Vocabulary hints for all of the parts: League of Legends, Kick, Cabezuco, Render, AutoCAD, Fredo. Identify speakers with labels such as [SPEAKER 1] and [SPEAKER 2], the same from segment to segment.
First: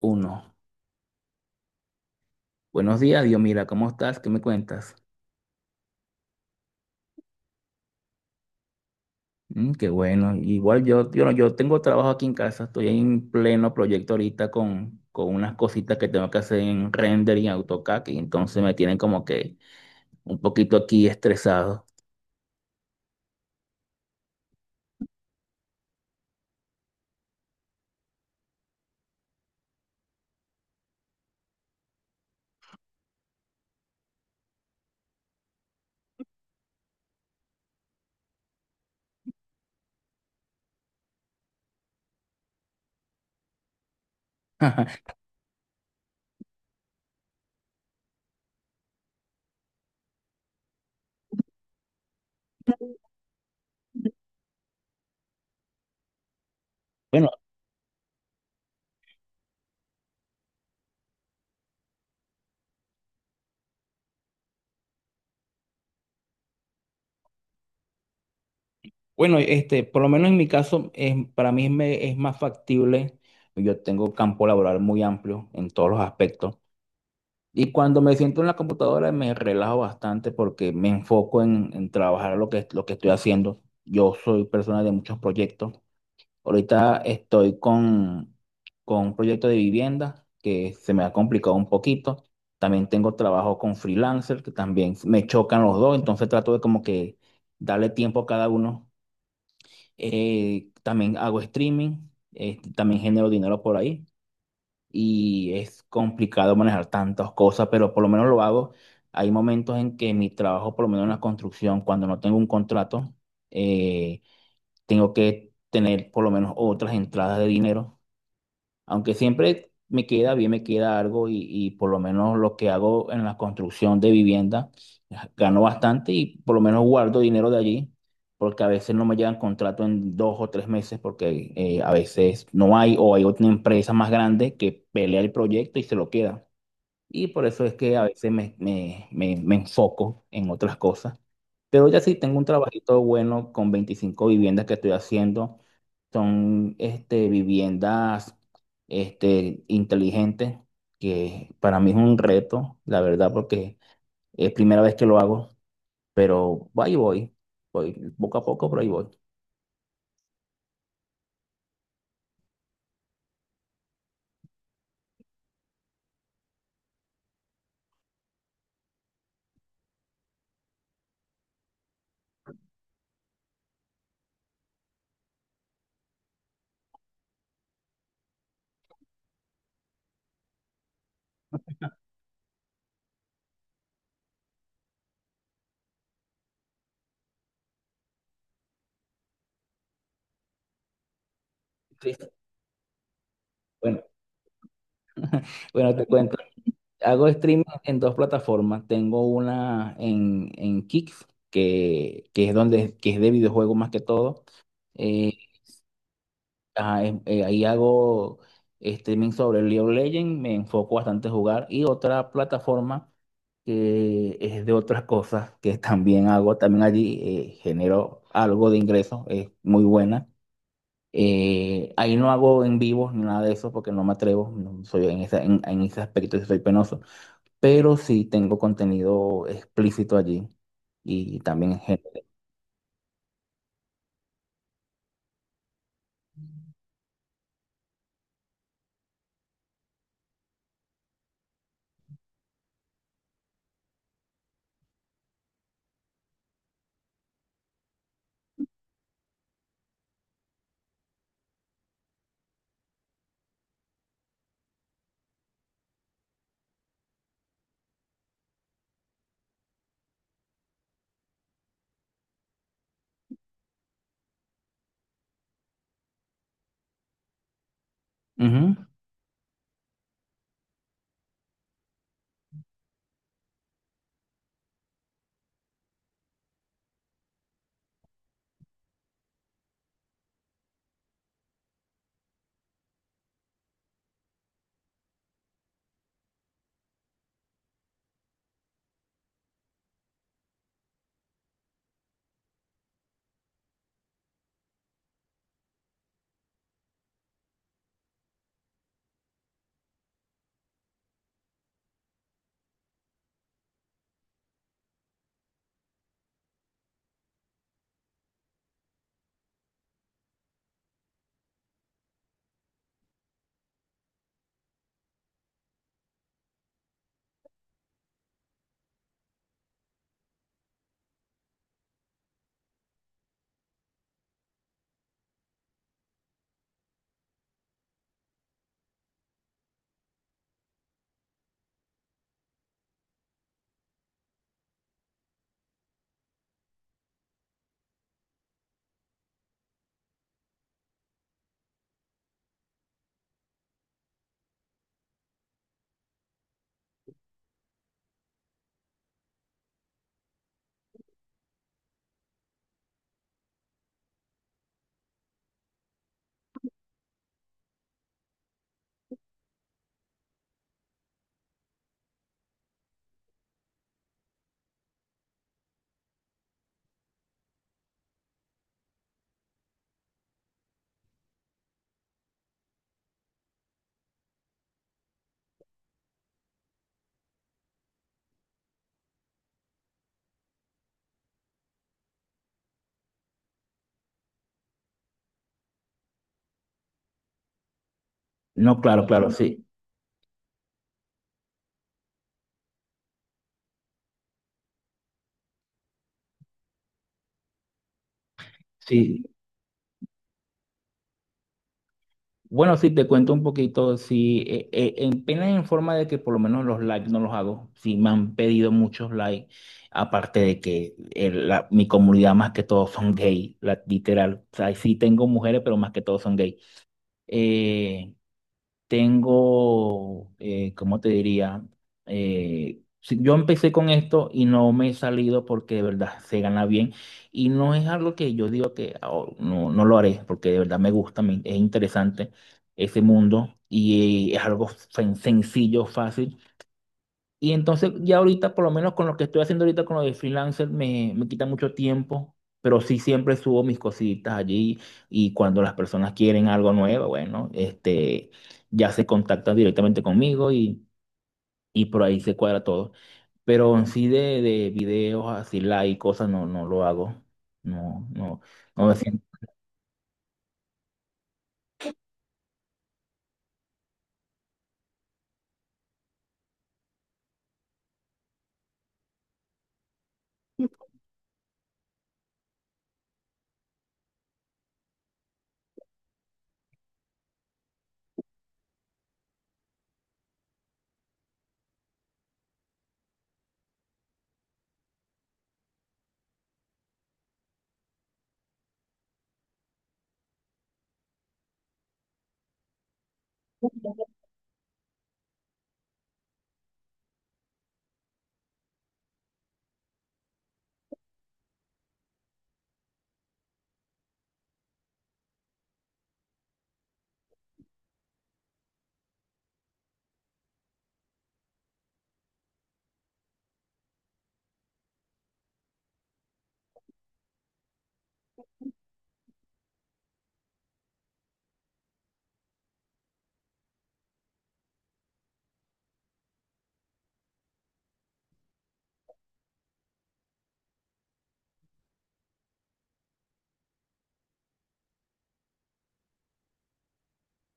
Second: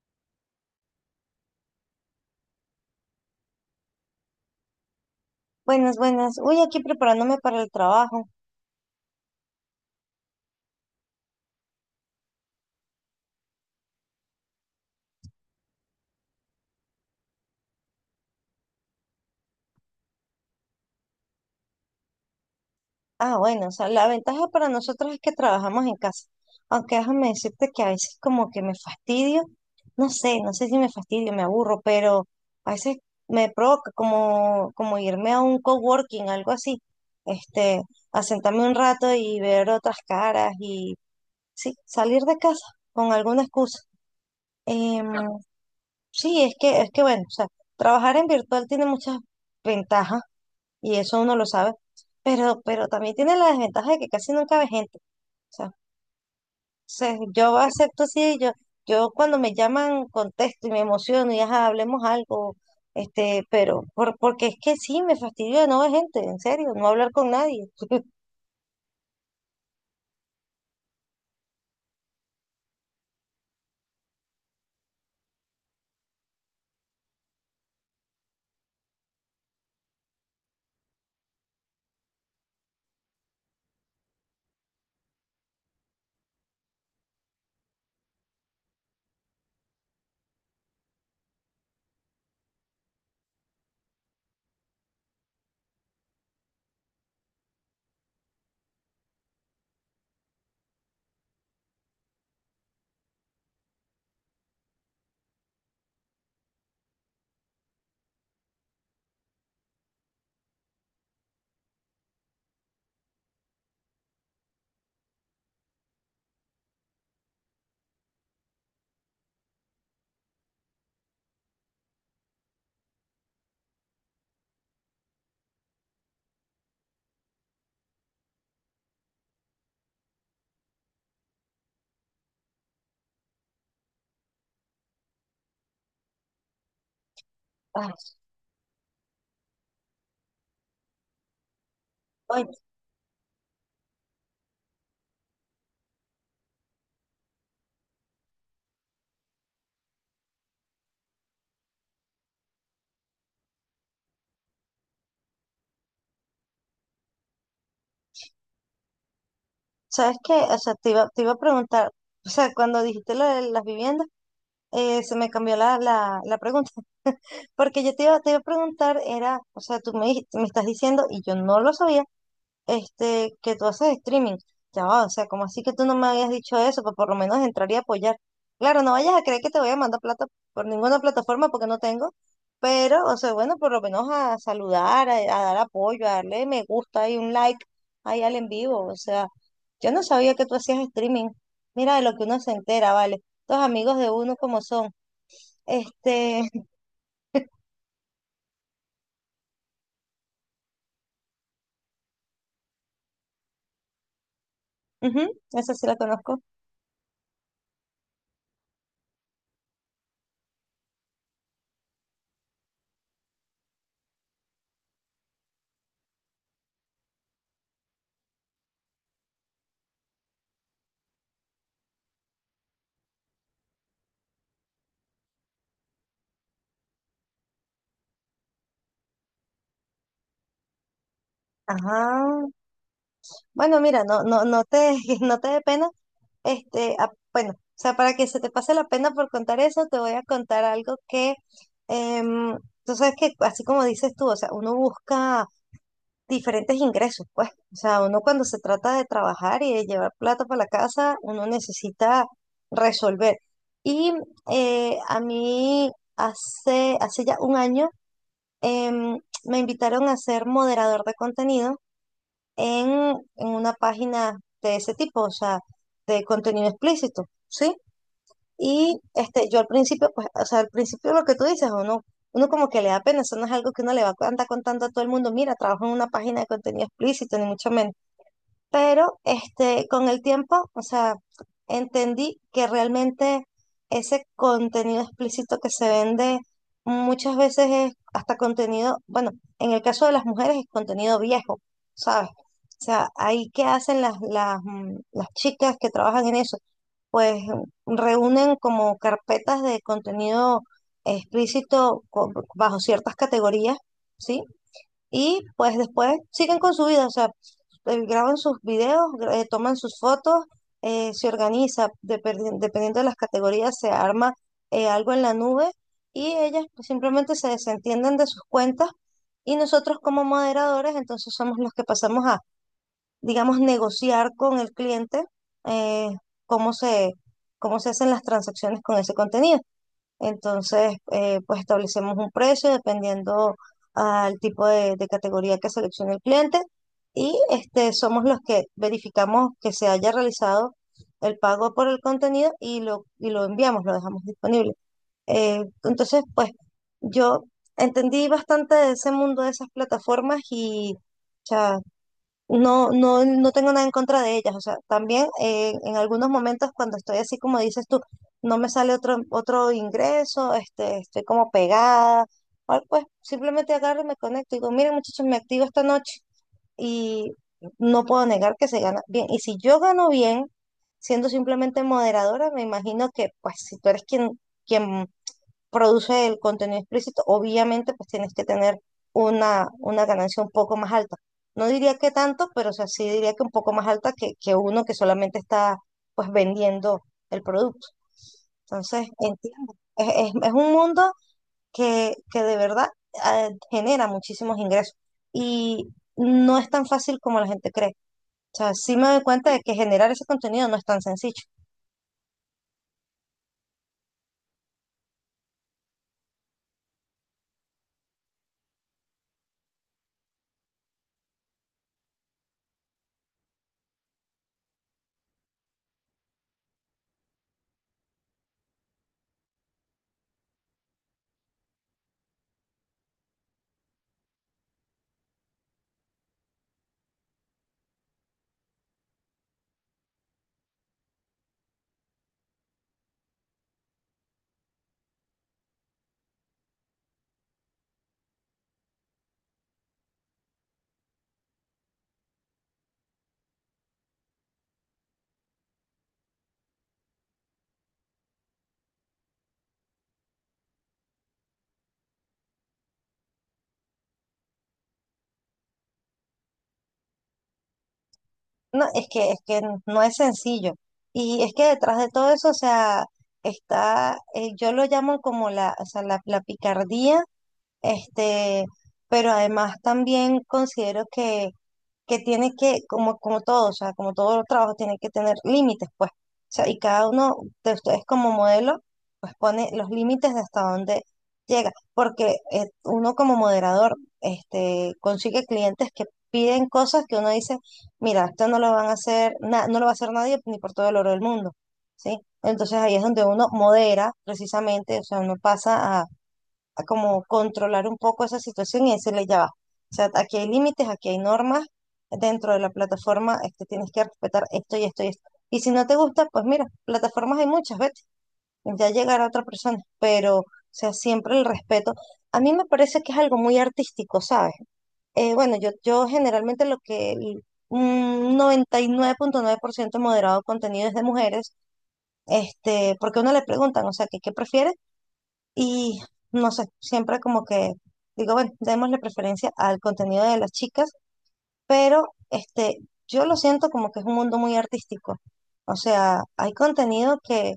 [SPEAKER 1] Uno. Buenos días, Dios, mira, ¿cómo estás? ¿Qué me cuentas?
[SPEAKER 2] Buenas, buenas. Uy, aquí preparándome para el trabajo.
[SPEAKER 1] Mm, qué bueno. Igual yo, yo, no- yo tengo trabajo aquí en casa, estoy en pleno proyecto ahorita con unas cositas que tengo que hacer en Render y en AutoCAD, y entonces me tienen como que un poquito aquí estresado.
[SPEAKER 2] Ah, bueno, o sea, la ventaja para nosotros es que trabajamos en casa. Aunque déjame decirte que a veces como que me fastidio. No sé si me fastidio, me aburro, pero a veces me provoca como, como irme a un coworking, algo así. Este, a sentarme un rato y ver otras caras y sí, salir de casa con alguna excusa. Em, sí, es que bueno, o sea, trabajar en virtual tiene muchas ventajas y eso uno lo sabe, pero también tiene la desventaja de que casi nunca ve gente. O sea,
[SPEAKER 1] Bueno,
[SPEAKER 2] yo acepto así, yo cuando me llaman contesto y me emociono y ajá, hablemos algo, pero porque es que sí, me fastidio de no ver gente, en serio, no hablar con nadie.
[SPEAKER 1] bueno, este, por lo menos en mi caso, para mí es más factible. Yo tengo campo laboral muy amplio en todos los aspectos. Y cuando me siento en la computadora me relajo bastante porque me enfoco en trabajar lo que estoy haciendo. Yo soy persona de muchos proyectos. Ahorita estoy con, con un proyecto de vivienda que se me ha complicado un poquito. También tengo trabajo con freelancer que también me chocan los dos. Entonces trato de como que darle tiempo a cada uno. También hago streaming, también genero dinero por ahí y es complicado manejar tantas cosas, pero por lo menos lo hago. Hay momentos en que mi trabajo, por lo menos en la construcción, cuando no tengo un contrato, eh, tengo que tener por lo menos otras entradas de dinero, aunque siempre me queda bien, me queda algo y por lo menos lo que hago en la construcción de vivienda, ah, gano bastante y por lo menos guardo dinero de allí, porque a veces no me llegan contrato en 2 o 3 meses, porque a veces no hay o hay otra empresa más grande que pelea el proyecto y se lo queda. Y por eso es
[SPEAKER 2] Ay,
[SPEAKER 1] que a veces me enfoco en otras cosas, pero ya sí tengo un
[SPEAKER 2] oye,
[SPEAKER 1] trabajito bueno con 25 viviendas que estoy haciendo. Son este, viviendas este, inteligentes, que para mí es un reto, la verdad, porque es primera vez que lo hago, pero ahí voy, voy poco a poco, pero ahí voy.
[SPEAKER 2] ¿sabes qué? O sea, te iba a preguntar, o sea, cuando dijiste lo de las viviendas, se me cambió la pregunta, porque yo te iba a preguntar, era, o sea, me estás diciendo, y yo no lo sabía, que tú haces streaming. Ya va, o sea, como así que tú no me habías dicho eso? Pues por lo menos entraría a apoyar. Claro, no vayas a creer que te voy a mandar plata por ninguna plataforma porque no tengo, pero, o sea, bueno, por lo menos a saludar, a dar apoyo, a darle me gusta y un like ahí al en vivo. O sea, yo no sabía que tú hacías streaming. Mira de
[SPEAKER 1] Sí.
[SPEAKER 2] lo que uno se entera, ¿vale? Los amigos
[SPEAKER 1] Bueno,
[SPEAKER 2] de uno como son.
[SPEAKER 1] bueno, te cuento.
[SPEAKER 2] Este,
[SPEAKER 1] Hago streaming en dos plataformas. Tengo una en Kick, que es de videojuegos más que todo. Eh,
[SPEAKER 2] ujú, esa sí la conozco.
[SPEAKER 1] Ajá, ahí hago streaming sobre League of Legends, me enfoco bastante a jugar y otra plataforma que es de otras cosas que también hago, también allí genero algo de ingresos, es muy buena. Ahí no hago en vivo ni nada de eso porque no me atrevo, no soy en en ese aspecto sí soy penoso, pero sí tengo contenido explícito allí y también genero.
[SPEAKER 2] Ajá. Bueno, mira, no, no, no te, no te dé pena. Bueno, o sea, para que se te pase la pena por contar eso, te voy a contar algo que, em, tú sabes que así como dices tú, o sea, uno busca diferentes ingresos, pues, o sea, uno cuando se trata de trabajar y de llevar plata para la casa, uno necesita resolver. Y a mí hace ya un año, em, me invitaron a ser moderador de contenido en, en una página de ese tipo, o sea, de contenido explícito. ¿Sí?
[SPEAKER 1] Ujú.
[SPEAKER 2] Y yo al principio, pues, o sea, al principio lo que tú dices, uno, uno como que le da pena, eso no es algo que uno le va a andar contando a todo el mundo, mira, trabajo en una página de contenido explícito, ni mucho menos, pero con el tiempo, o sea, entendí que realmente ese contenido explícito que se vende muchas veces es hasta contenido, bueno, en el caso de las mujeres es contenido viejo, ¿sabes? O sea, ahí qué hacen las, las chicas que trabajan en eso, pues reúnen como carpetas de contenido explícito bajo ciertas categorías, ¿sí? Y pues después siguen con su vida, o sea, graban sus videos, toman sus fotos, se organiza, dependiendo de las categorías, se arma algo en la nube y ellas pues, simplemente se desentienden de sus cuentas y nosotros como moderadores entonces somos los que pasamos a, digamos, negociar con el cliente, eh, cómo se, cómo se hacen las transacciones con ese contenido. Entonces, pues establecemos un precio dependiendo al tipo de categoría que seleccione el cliente y somos los que verificamos que se haya realizado el pago por el contenido y lo enviamos, lo dejamos disponible. Entonces, pues yo entendí bastante de ese mundo de esas plataformas y no, no, no tengo nada en contra de ellas. O sea, también en algunos momentos cuando estoy así como dices tú, no me sale otro ingreso, estoy como pegada, pues simplemente agarro y me conecto y digo, miren muchachos, me activo esta noche y no puedo negar que se gana bien. Y si yo gano bien, siendo simplemente moderadora, me imagino que pues si tú eres quien, quien produce el contenido explícito, obviamente pues tienes que tener una ganancia un poco más alta. No diría que tanto, pero o sea, sí diría que un poco más alta que uno que solamente está pues vendiendo el producto.
[SPEAKER 1] No, claro,
[SPEAKER 2] Entonces,
[SPEAKER 1] claro, sí,
[SPEAKER 2] entiendo. Es, es un mundo que de verdad genera muchísimos ingresos y no es tan fácil como la gente cree. O sea, sí me doy
[SPEAKER 1] sí.
[SPEAKER 2] cuenta de que generar ese contenido no es tan sencillo.
[SPEAKER 1] Bueno, sí, te cuento un poquito. Sí, en pena en forma de que por lo menos los likes no los hago. Sí, me han pedido muchos likes. Aparte de que mi comunidad más que todo son gay, la- literal. O sea, sí tengo mujeres, pero más que todo son gay. Eh, tengo, ¿cómo te diría? Yo empecé con esto y no me he salido porque de verdad se gana bien y no es algo que yo digo que "Oh, no, no lo haré", porque de verdad me gusta, es interesante ese mundo y es algo sencillo, fácil. Y entonces ya ahorita, por lo menos con lo que estoy haciendo ahorita con lo de freelancer, me quita mucho tiempo, pero sí siempre subo mis cositas allí y cuando las personas quieren algo nuevo, bueno, este, ya se contactan directamente conmigo y por ahí se cuadra todo. Pero en sí de videos así live y cosas no, no lo hago. No, no,
[SPEAKER 2] No,
[SPEAKER 1] no me siento.
[SPEAKER 2] es que no es sencillo. Y es que detrás de todo eso, o sea, está, yo lo llamo como la, o sea, la picardía, este, pero además también considero que tiene que, como, como todo, o sea, como todos los trabajos, tienen que tener límites, pues. O sea, y cada uno de ustedes como modelo, pues pone los límites de hasta dónde llega, porque uno como moderador, consigue clientes que piden cosas que uno dice, mira, esto no lo van a hacer, no lo va a hacer nadie ni por todo el oro del mundo, ¿sí? Entonces ahí es donde uno modera precisamente, o sea, uno pasa a como controlar un poco esa situación y decirle ya va. O sea, aquí hay límites, aquí hay normas, dentro de la plataforma tienes que respetar esto y esto y esto. Y si no te gusta, pues mira, plataformas hay muchas, vete, ya llegará otra persona, pero, o sea, siempre el respeto. A mí me parece que es algo muy artístico, ¿sabes? Bueno, yo generalmente lo que un 99,9% moderado de contenido es de mujeres, porque a uno le preguntan, o sea, ¿que qué prefieres? Y no sé, siempre como que digo, bueno, démosle preferencia al contenido de las chicas, pero yo lo siento como que es un mundo muy artístico. O sea, hay contenido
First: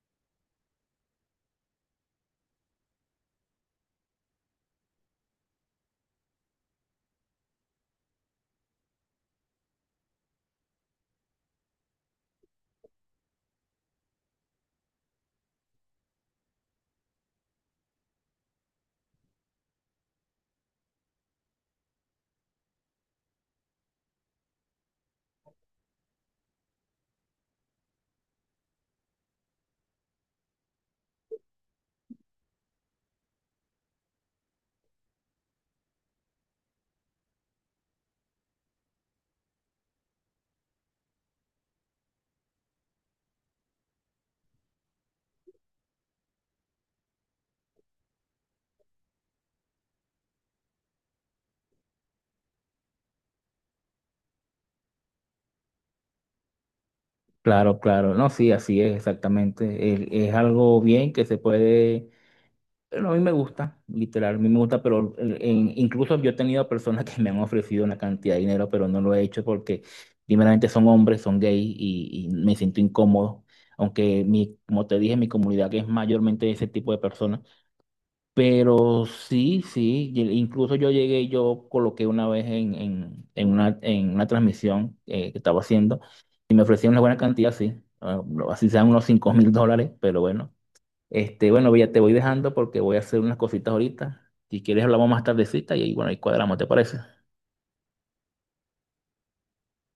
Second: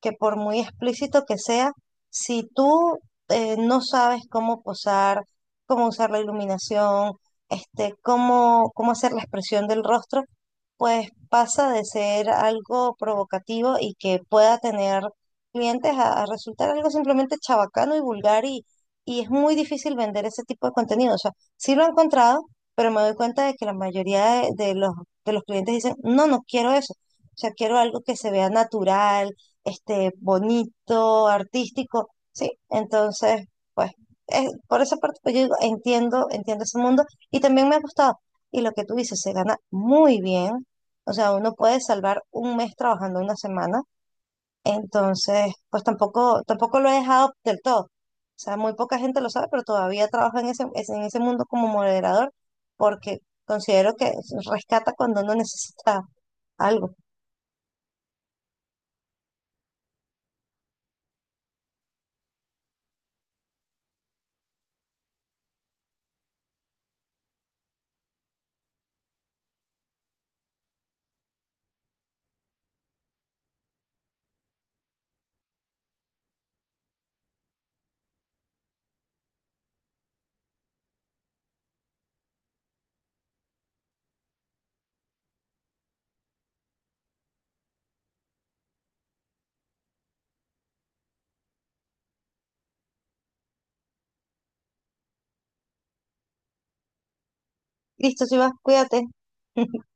[SPEAKER 2] que por muy explícito que sea, si tú no sabes cómo posar, cómo usar la iluminación, cómo, cómo hacer la expresión del rostro, pues pasa de ser algo provocativo y que pueda tener clientes a resultar algo simplemente chabacano y vulgar y es muy difícil vender ese tipo de contenido. O sea, sí lo he encontrado, pero me doy cuenta de que la mayoría de los clientes dicen, no, no quiero eso. O sea, quiero algo que se vea natural, bonito, artístico, ¿sí? Entonces, pues, por esa parte, pues yo digo, entiendo, entiendo ese mundo y también me ha gustado. Y lo que tú dices, se gana muy bien. O sea, uno puede salvar un mes trabajando una semana, entonces, pues tampoco, tampoco lo he dejado del todo. O sea, muy poca gente lo sabe, pero todavía trabajo en ese, en ese mundo como moderador porque considero que rescata cuando uno necesita algo.
[SPEAKER 1] Claro, claro. No, sí, así es exactamente. Es algo bien que se puede. Pero a mí me gusta, literal, a mí me gusta, pero incluso yo he tenido personas que me han ofrecido una cantidad de dinero, pero no lo he hecho porque primeramente son hombres, son gays y me siento incómodo, aunque mi, como te dije, mi comunidad que es mayormente de ese tipo de personas, pero sí, sí, incluso yo llegué, y yo coloqué una vez en una transmisión que estaba haciendo y me ofrecieron una buena cantidad, sí, ah, así sean unos $5.000, pero bueno. Este, bueno, ya te voy dejando porque voy a hacer unas cositas ahorita. Si quieres hablamos más tardecita y ahí, bueno, ahí cuadramos, ¿te parece?
[SPEAKER 2] Listo, si vas, cuídate.